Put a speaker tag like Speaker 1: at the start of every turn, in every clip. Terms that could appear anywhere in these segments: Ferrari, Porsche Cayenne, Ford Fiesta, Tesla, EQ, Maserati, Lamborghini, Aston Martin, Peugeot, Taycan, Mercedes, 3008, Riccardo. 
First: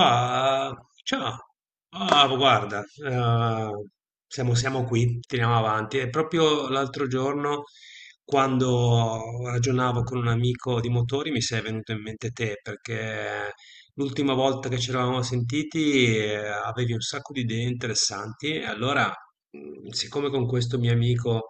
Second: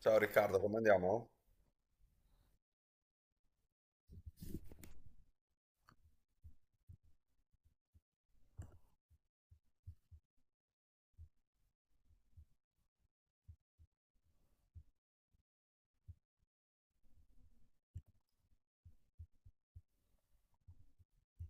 Speaker 1: Ciao Riccardo, come andiamo?
Speaker 2: ciao. Ah, guarda, siamo qui, tiriamo avanti. E proprio l'altro giorno, quando ragionavo con un amico di motori, mi sei venuto in mente te, perché l'ultima volta che ci eravamo sentiti, avevi un sacco di idee interessanti. E allora, siccome con questo mio amico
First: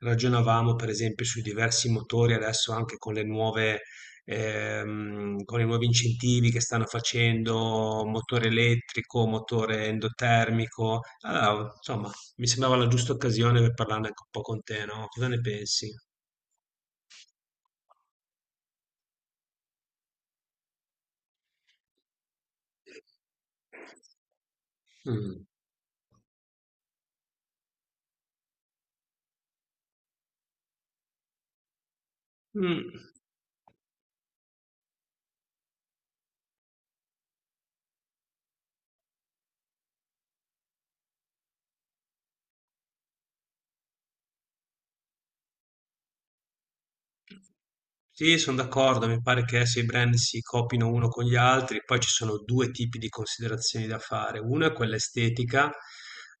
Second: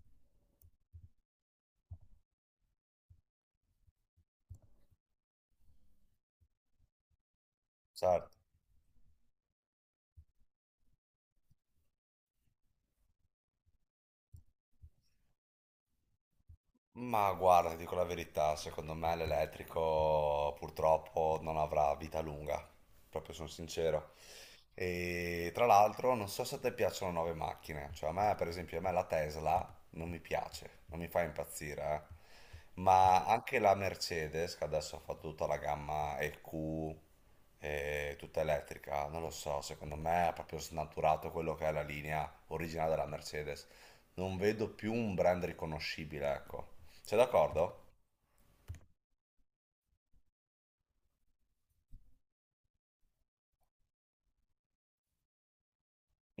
Speaker 2: ragionavamo per esempio sui diversi motori adesso anche con le nuove, con i nuovi incentivi che stanno facendo,
Speaker 1: Ciao.
Speaker 2: motore elettrico, motore endotermico. Allora, insomma, mi sembrava la giusta occasione per parlarne anche un po' con te, no? Cosa ne pensi?
Speaker 1: Ma guarda, ti dico la verità, secondo me l'elettrico purtroppo non avrà vita lunga, proprio sono sincero.
Speaker 2: Mm.
Speaker 1: E tra l'altro non so se a te piacciono nuove macchine, cioè a me per esempio a me la Tesla non mi piace, non mi fa impazzire, eh.
Speaker 2: Mm.
Speaker 1: Ma anche la Mercedes, che adesso ha fatto tutta la gamma EQ, tutta elettrica, non lo so, secondo me ha proprio snaturato quello che è la linea originale della Mercedes. Non vedo più un brand riconoscibile, ecco. Sei d'accordo?
Speaker 2: Sì, sono d'accordo, mi pare che se i brand si copino uno con gli altri, poi ci sono due tipi di considerazioni da fare. Una è quella estetica,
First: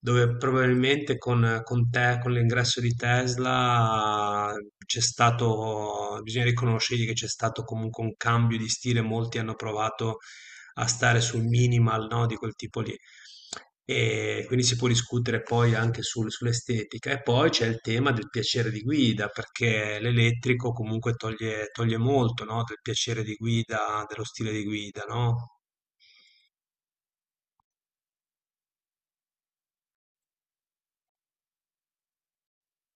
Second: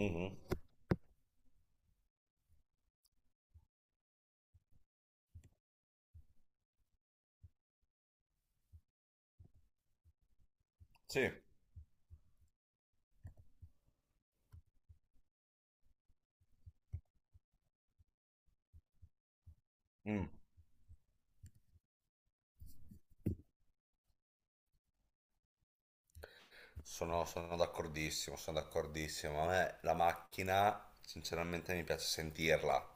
Speaker 2: dove probabilmente con te, con l'ingresso di Tesla c'è stato, bisogna riconoscergli che c'è stato comunque un cambio di stile, molti hanno provato a stare
Speaker 1: Sì.
Speaker 2: sul minimal, no, di quel tipo lì. E quindi si può discutere poi anche sull'estetica. E poi c'è il tema del piacere di guida, perché
Speaker 1: Mm.
Speaker 2: l'elettrico comunque toglie molto, no? Del piacere di guida, dello stile di guida, no?
Speaker 1: Sono, sono d'accordissimo, sono d'accordissimo. A me la macchina, sinceramente, mi piace sentirla.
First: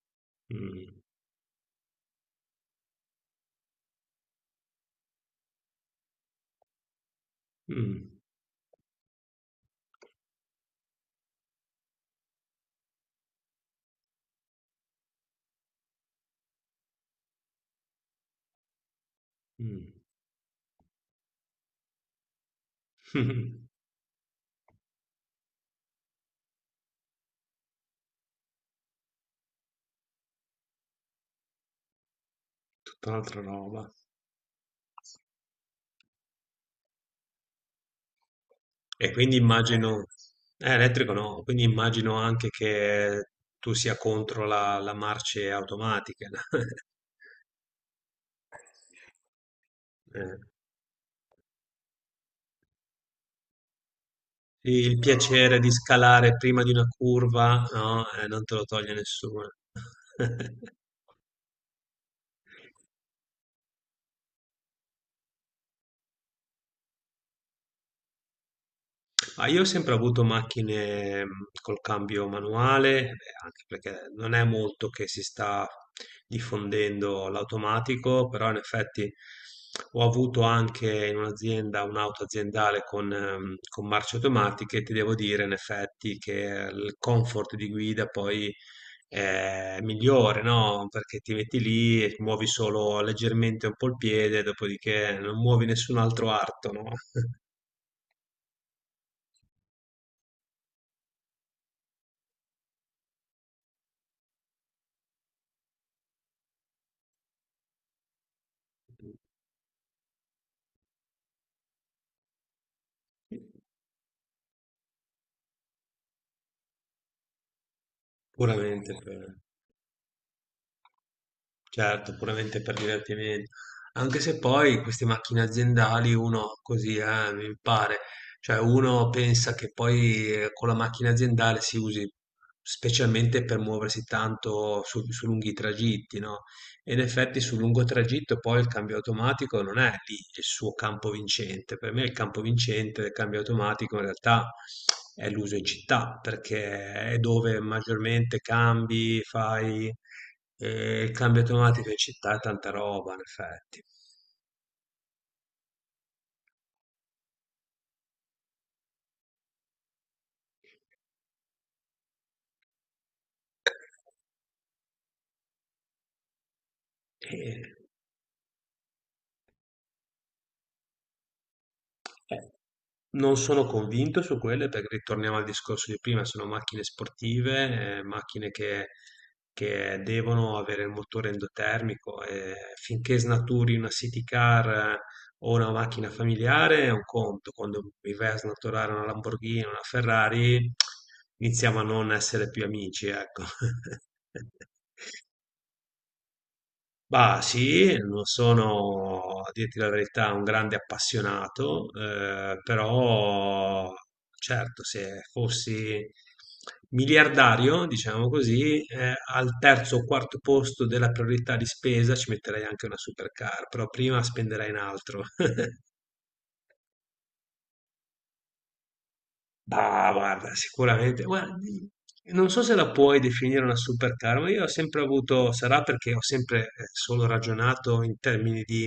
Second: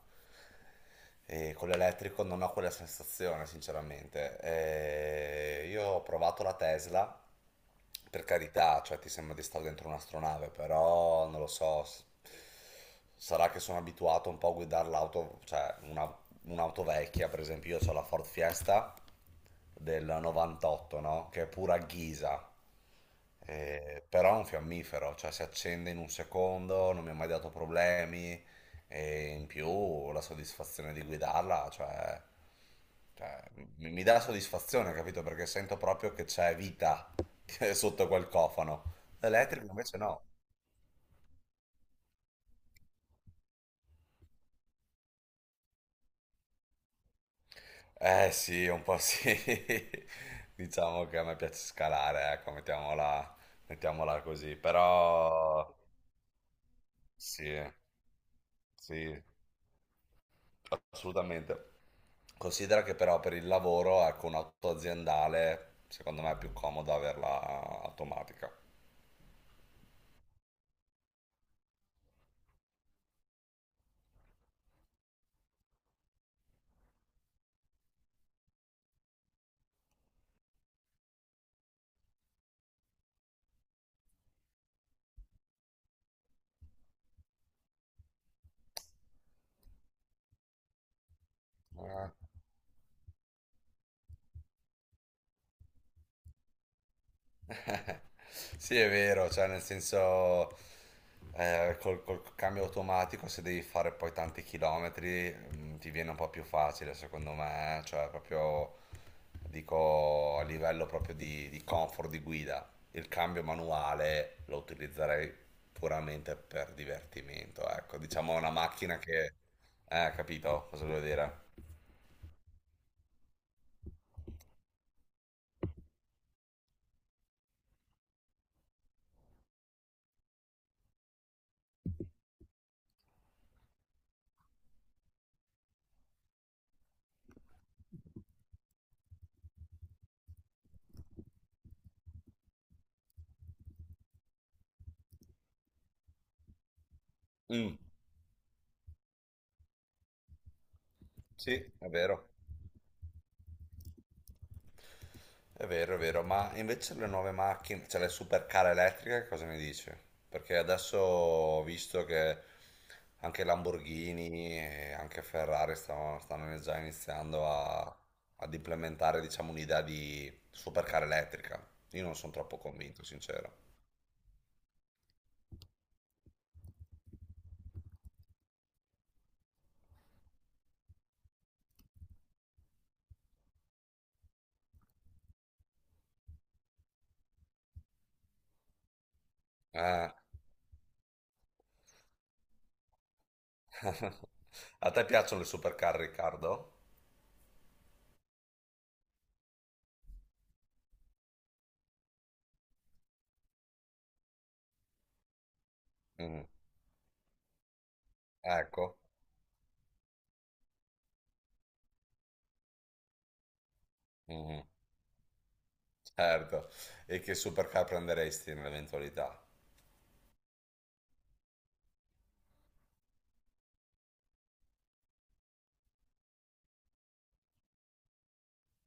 Speaker 2: Mm,
Speaker 1: E con l'elettrico non ho quella sensazione, sinceramente. Io ho provato la Tesla,
Speaker 2: mm,
Speaker 1: per carità, cioè ti sembra di stare dentro un'astronave, però non lo so. Sarà che sono abituato un po' a guidare l'auto, cioè un'auto vecchia, per esempio io ho la Ford Fiesta
Speaker 2: mm.
Speaker 1: del 98, no? Che è pura ghisa. Però è un fiammifero, cioè si accende in un secondo, non mi ha mai dato problemi e in più la soddisfazione di guidarla, cioè,
Speaker 2: Tutta un'altra
Speaker 1: cioè,
Speaker 2: roba.
Speaker 1: mi dà soddisfazione, capito? Perché sento proprio che c'è vita sotto quel cofano.
Speaker 2: E quindi
Speaker 1: L'elettrico invece
Speaker 2: immagino,
Speaker 1: no.
Speaker 2: elettrico no, quindi immagino anche che tu sia contro la marce automatica.
Speaker 1: Eh sì, un po' sì.
Speaker 2: Eh.
Speaker 1: Diciamo che a me piace scalare, ecco, mettiamola così.
Speaker 2: Sì, il piacere di
Speaker 1: Però
Speaker 2: scalare prima di una
Speaker 1: sì,
Speaker 2: curva, no, non te lo toglie
Speaker 1: sì,
Speaker 2: nessuno.
Speaker 1: assolutamente. Considera che però per il lavoro, ecco, un'auto aziendale, secondo me è più comodo averla automatica.
Speaker 2: Ma io ho sempre avuto macchine col cambio manuale, anche perché non è molto che si sta diffondendo l'automatico, però in effetti ho avuto anche in un'azienda un'auto aziendale con marce automatiche e ti devo dire in effetti che il comfort di guida poi è migliore, no? Perché ti metti lì
Speaker 1: Eh.
Speaker 2: e muovi solo leggermente un po' il piede, dopodiché non muovi nessun altro arto, no?
Speaker 1: Sì, è vero, cioè nel senso col cambio automatico se devi fare poi tanti chilometri, ti viene un po' più facile secondo me, cioè proprio dico a livello proprio di comfort di guida. Il cambio manuale lo utilizzerei puramente per divertimento, ecco, diciamo una
Speaker 2: Puramente.
Speaker 1: macchina che. Capito cosa voglio dire?
Speaker 2: Certo, puramente per divertimento. Anche se poi queste macchine aziendali uno così, mi pare, cioè uno pensa che poi con la macchina aziendale si usi specialmente per muoversi tanto su lunghi tragitti, no? E in effetti sul lungo tragitto poi il cambio automatico non è lì il suo campo vincente. Per me il campo vincente del cambio automatico in realtà è l'uso in città, perché è dove
Speaker 1: Mm,
Speaker 2: maggiormente cambi, fai il cambio
Speaker 1: sì,
Speaker 2: automatico
Speaker 1: è
Speaker 2: in
Speaker 1: vero.
Speaker 2: città è tanta roba in effetti.
Speaker 1: È vero, è vero, ma invece le nuove macchine, cioè le supercar elettriche, cosa ne dici? Perché adesso ho visto che anche Lamborghini e anche Ferrari stanno, già iniziando
Speaker 2: E
Speaker 1: ad implementare, diciamo, un'idea di supercar elettrica. Io non sono
Speaker 2: eh,
Speaker 1: troppo convinto,
Speaker 2: non
Speaker 1: sincero.
Speaker 2: sono convinto su quelle perché ritorniamo al discorso di prima, sono macchine sportive, macchine che devono avere il motore endotermico e finché snaturi una city car eh, o una macchina familiare è un conto, quando mi vai a snaturare una Lamborghini, una
Speaker 1: Eh.
Speaker 2: Ferrari iniziamo a non essere più amici, ecco.
Speaker 1: A te piacciono le supercar, Riccardo?
Speaker 2: Bah sì, non sono, a dirti la verità, un grande appassionato, però certo, se fossi
Speaker 1: Mm.
Speaker 2: miliardario, diciamo così,
Speaker 1: Ecco.
Speaker 2: al terzo o quarto posto della priorità di spesa ci metterei anche una supercar, però prima
Speaker 1: Mm.
Speaker 2: spenderei in altro.
Speaker 1: Certo. E che supercar prenderesti nell'eventualità?
Speaker 2: Bah, guarda, sicuramente, guardi, non so se la puoi definire una supercar, ma io ho sempre avuto, sarà perché ho sempre solo ragionato in termini di,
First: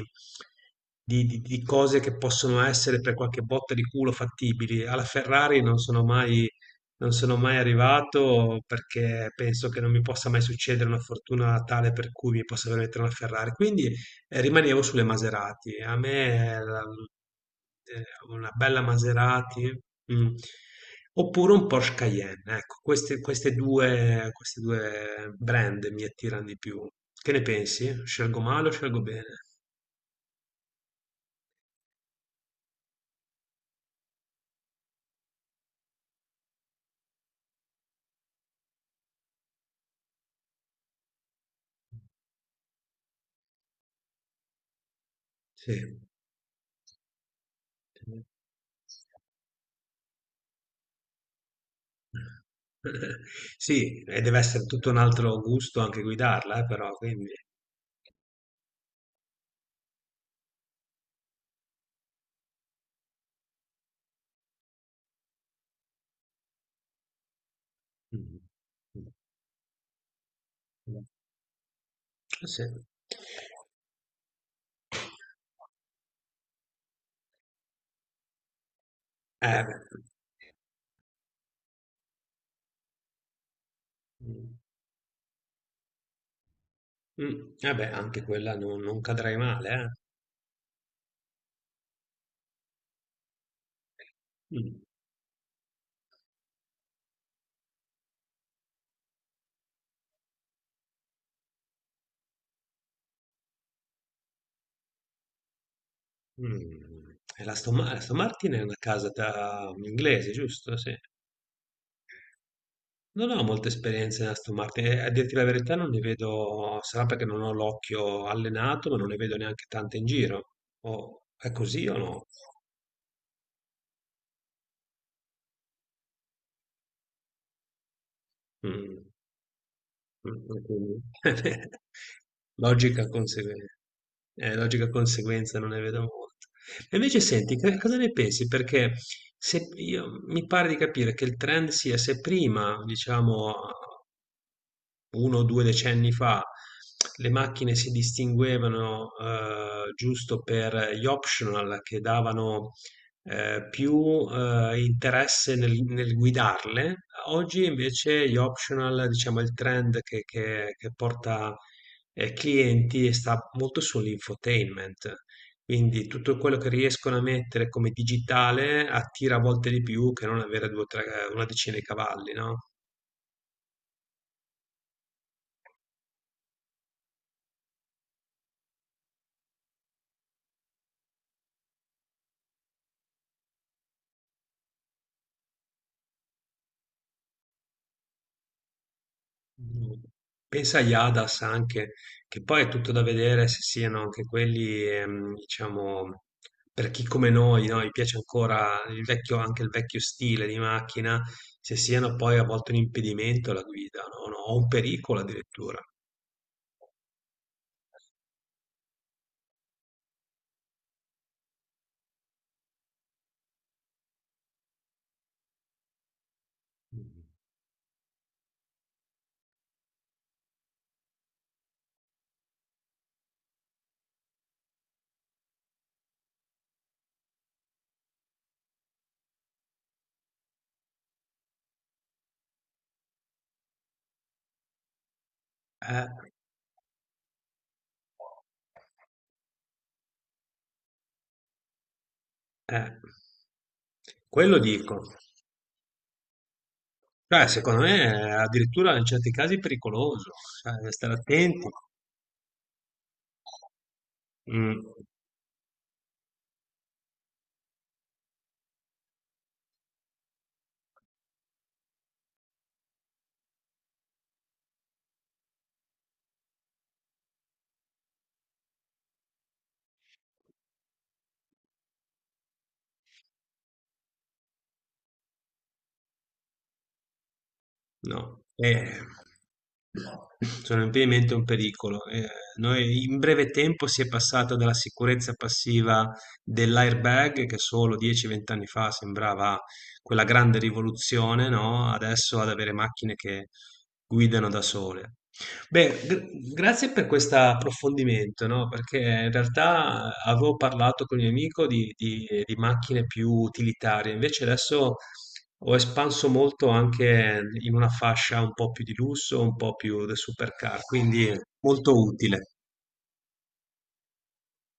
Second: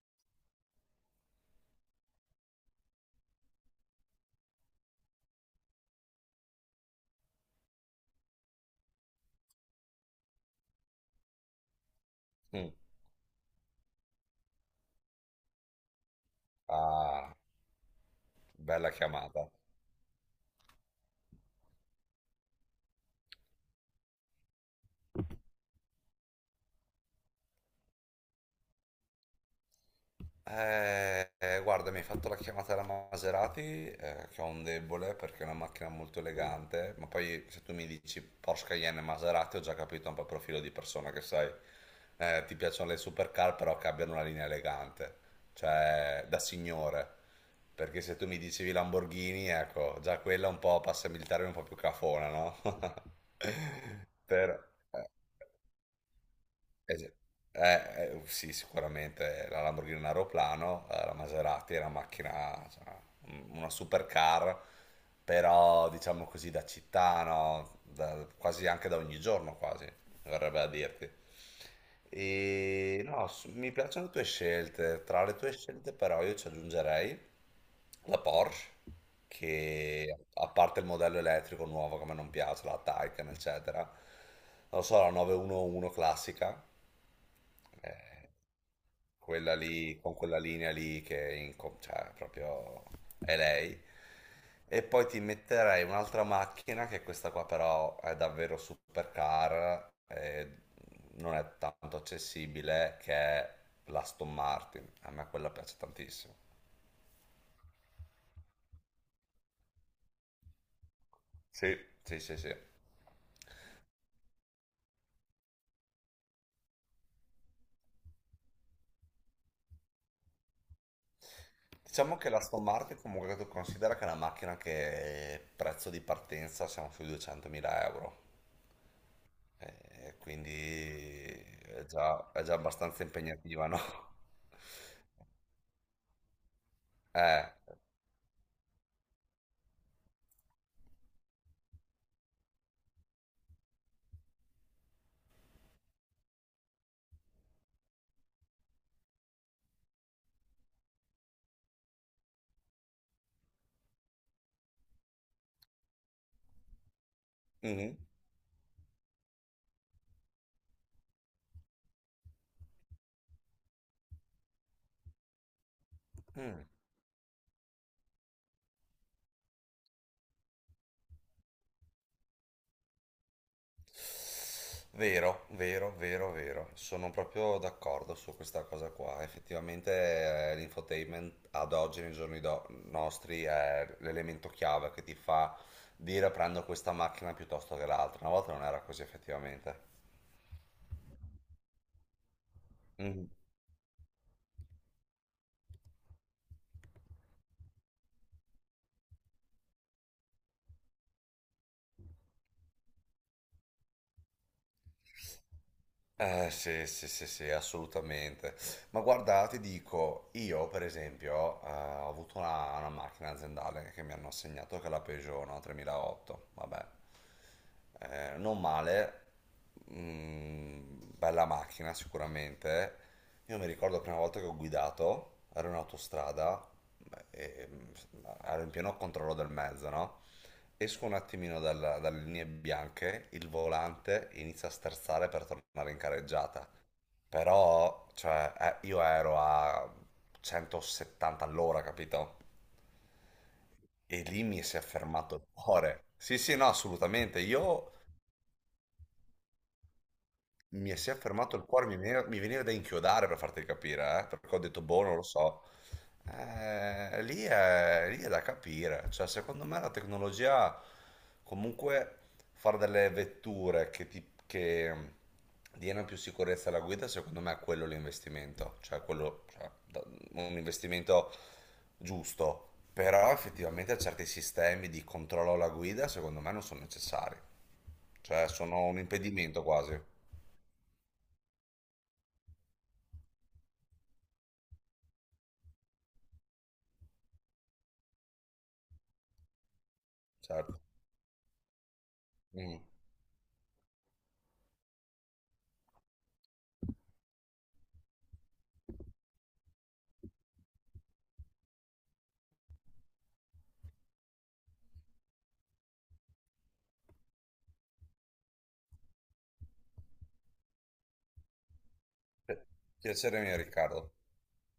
Speaker 2: di cose che possono essere per qualche botta di culo fattibili. Alla Ferrari non sono mai arrivato perché penso che non mi possa mai succedere una fortuna tale per cui mi possa
Speaker 1: Mm.
Speaker 2: permettere una Ferrari. Quindi. E rimanevo sulle Maserati. A me la
Speaker 1: Ah,
Speaker 2: una bella
Speaker 1: bella chiamata.
Speaker 2: Maserati, mh, oppure un Porsche Cayenne. Ecco, queste 2 brand mi attirano di più. Che ne pensi? Scelgo male o scelgo bene?
Speaker 1: Guarda, mi hai fatto la chiamata alla Maserati, che ho un debole perché è una macchina molto elegante, ma poi se tu mi dici Porsche Cayenne e Maserati ho già capito un po' il profilo di persona che sei. Ti piacciono le supercar però che abbiano una linea elegante,
Speaker 2: Sì.
Speaker 1: cioè da signore. Perché se tu mi dicevi Lamborghini, ecco, già quella un po' passa militare un po' più cafona, no?
Speaker 2: Sì, e deve
Speaker 1: Però...
Speaker 2: essere tutto un
Speaker 1: eh,
Speaker 2: altro gusto anche guidarla, però,
Speaker 1: gi-
Speaker 2: quindi.
Speaker 1: sì, sicuramente la Lamborghini è un aeroplano, la Maserati è una macchina, cioè, una supercar, però diciamo così da città, no? Da-
Speaker 2: Mh.
Speaker 1: quasi anche da ogni giorno, quasi, verrebbe a
Speaker 2: Mh.
Speaker 1: dirti.
Speaker 2: Sì.
Speaker 1: E no, mi piacciono le tue scelte, tra le tue scelte però io ci aggiungerei la Porsche,
Speaker 2: Beh.
Speaker 1: che a parte il modello elettrico nuovo che a me non piace, la Taycan, eccetera, non
Speaker 2: Mh.
Speaker 1: lo so, la 911 classica.
Speaker 2: Mh. Beh, anche
Speaker 1: Eh,
Speaker 2: quella non cadrai
Speaker 1: quella
Speaker 2: male, eh.
Speaker 1: lì, con quella linea lì che è cioè, proprio è lei.
Speaker 2: Mh.
Speaker 1: E poi ti metterei un'altra macchina, che questa qua però è davvero supercar, e non è tanto accessibile, che è l'Aston Martin. A me quella piace tantissimo.
Speaker 2: Mh. E la Aston Martin è una casa ta inglese, giusto? Sì.
Speaker 1: Sì, sì, sì, sì.
Speaker 2: Non ho molte esperienze in Aston Martin e a dirti la verità non ne vedo sarà perché non ho l'occhio allenato, ma non ne vedo neanche tante in giro. O è così o
Speaker 1: Diciamo
Speaker 2: no?
Speaker 1: che l'Aston Martin comunque tu considera che è una macchina che prezzo di partenza siamo sui 200.000 euro.
Speaker 2: Mh.
Speaker 1: Eh,
Speaker 2: Mh, e quindi
Speaker 1: quindi è già abbastanza
Speaker 2: logica conseguen
Speaker 1: impegnativa, no?
Speaker 2: logica conseguenza non ne vedo molte. E invece
Speaker 1: Eh.
Speaker 2: senti, che cosa ne pensi? Perché se io mi pare di capire che il trend sia se prima, diciamo 1 o 2 decenni fa le macchine si distinguevano, giusto per gli optional che davano, più, interesse nel guidarle. Oggi
Speaker 1: Mhm.
Speaker 2: invece gli optional, diciamo è il trend che porta, clienti e sta molto sull'infotainment. Quindi tutto
Speaker 1: Mm.
Speaker 2: quello che riescono a mettere come digitale attira a volte di più che non avere 2 o 3 una decina di cavalli, no?
Speaker 1: Vero, vero, vero, vero. Sono proprio d'accordo su questa cosa qua. Effettivamente, l'infotainment ad oggi, nei giorni nostri, è l'elemento chiave che ti fa dire prendo questa macchina piuttosto che l'altra. Una volta non era così, effettivamente.
Speaker 2: No. Pensa agli Hadas anche, che poi è tutto da vedere se siano anche quelli, diciamo, per chi come noi, no? Gli piace ancora il vecchio, anche il vecchio stile di macchina, se siano poi a volte un impedimento alla guida, no? No, o un pericolo addirittura.
Speaker 1: Sì, sì, sì, sì, assolutamente. Ma guarda, ti dico, io per esempio ho avuto una macchina aziendale che mi hanno assegnato, che è la Peugeot, no? 3008, vabbè. Non male, bella macchina sicuramente. Io mi ricordo la prima volta che ho guidato, ero in autostrada, beh, ero in pieno controllo del mezzo, no? Esco un attimino dalle linee bianche, il volante inizia a sterzare per tornare in
Speaker 2: Eh,
Speaker 1: careggiata. Però, cioè, io ero a 170 all'ora, capito?
Speaker 2: eh,
Speaker 1: E lì
Speaker 2: Quello
Speaker 1: mi si è
Speaker 2: dico.
Speaker 1: fermato il cuore. Sì, sì, no, assolutamente.
Speaker 2: Cioè, secondo
Speaker 1: Io
Speaker 2: me è addirittura in certi casi pericoloso, cioè, da
Speaker 1: mi si
Speaker 2: stare
Speaker 1: è fermato il
Speaker 2: attenti.
Speaker 1: cuore, mi veniva da inchiodare per farti capire, perché ho detto,
Speaker 2: Mm.
Speaker 1: boh, non lo so. Lì è da capire, cioè secondo me la tecnologia, comunque fare delle vetture che diano più sicurezza alla guida, secondo me è quello l'investimento, cioè, quello, cioè, un investimento giusto, però effettivamente certi sistemi di controllo alla guida, secondo me non sono necessari,
Speaker 2: No,
Speaker 1: cioè sono un impedimento quasi.
Speaker 2: sono ampiamente un pericolo. Noi in breve tempo si è passata dalla sicurezza passiva dell'airbag, che solo 10-20 anni fa sembrava quella grande
Speaker 1: Certo.
Speaker 2: rivoluzione, no? Adesso ad avere
Speaker 1: Mm.
Speaker 2: macchine che guidano da sole. Beh, grazie per questo approfondimento, no? Perché in realtà avevo parlato con il mio amico di, di macchine più utilitarie, invece adesso ho espanso molto anche in una fascia un po' più di lusso, un po' più da supercar, quindi molto utile.
Speaker 1: Pi- Piacere mio, Riccardo.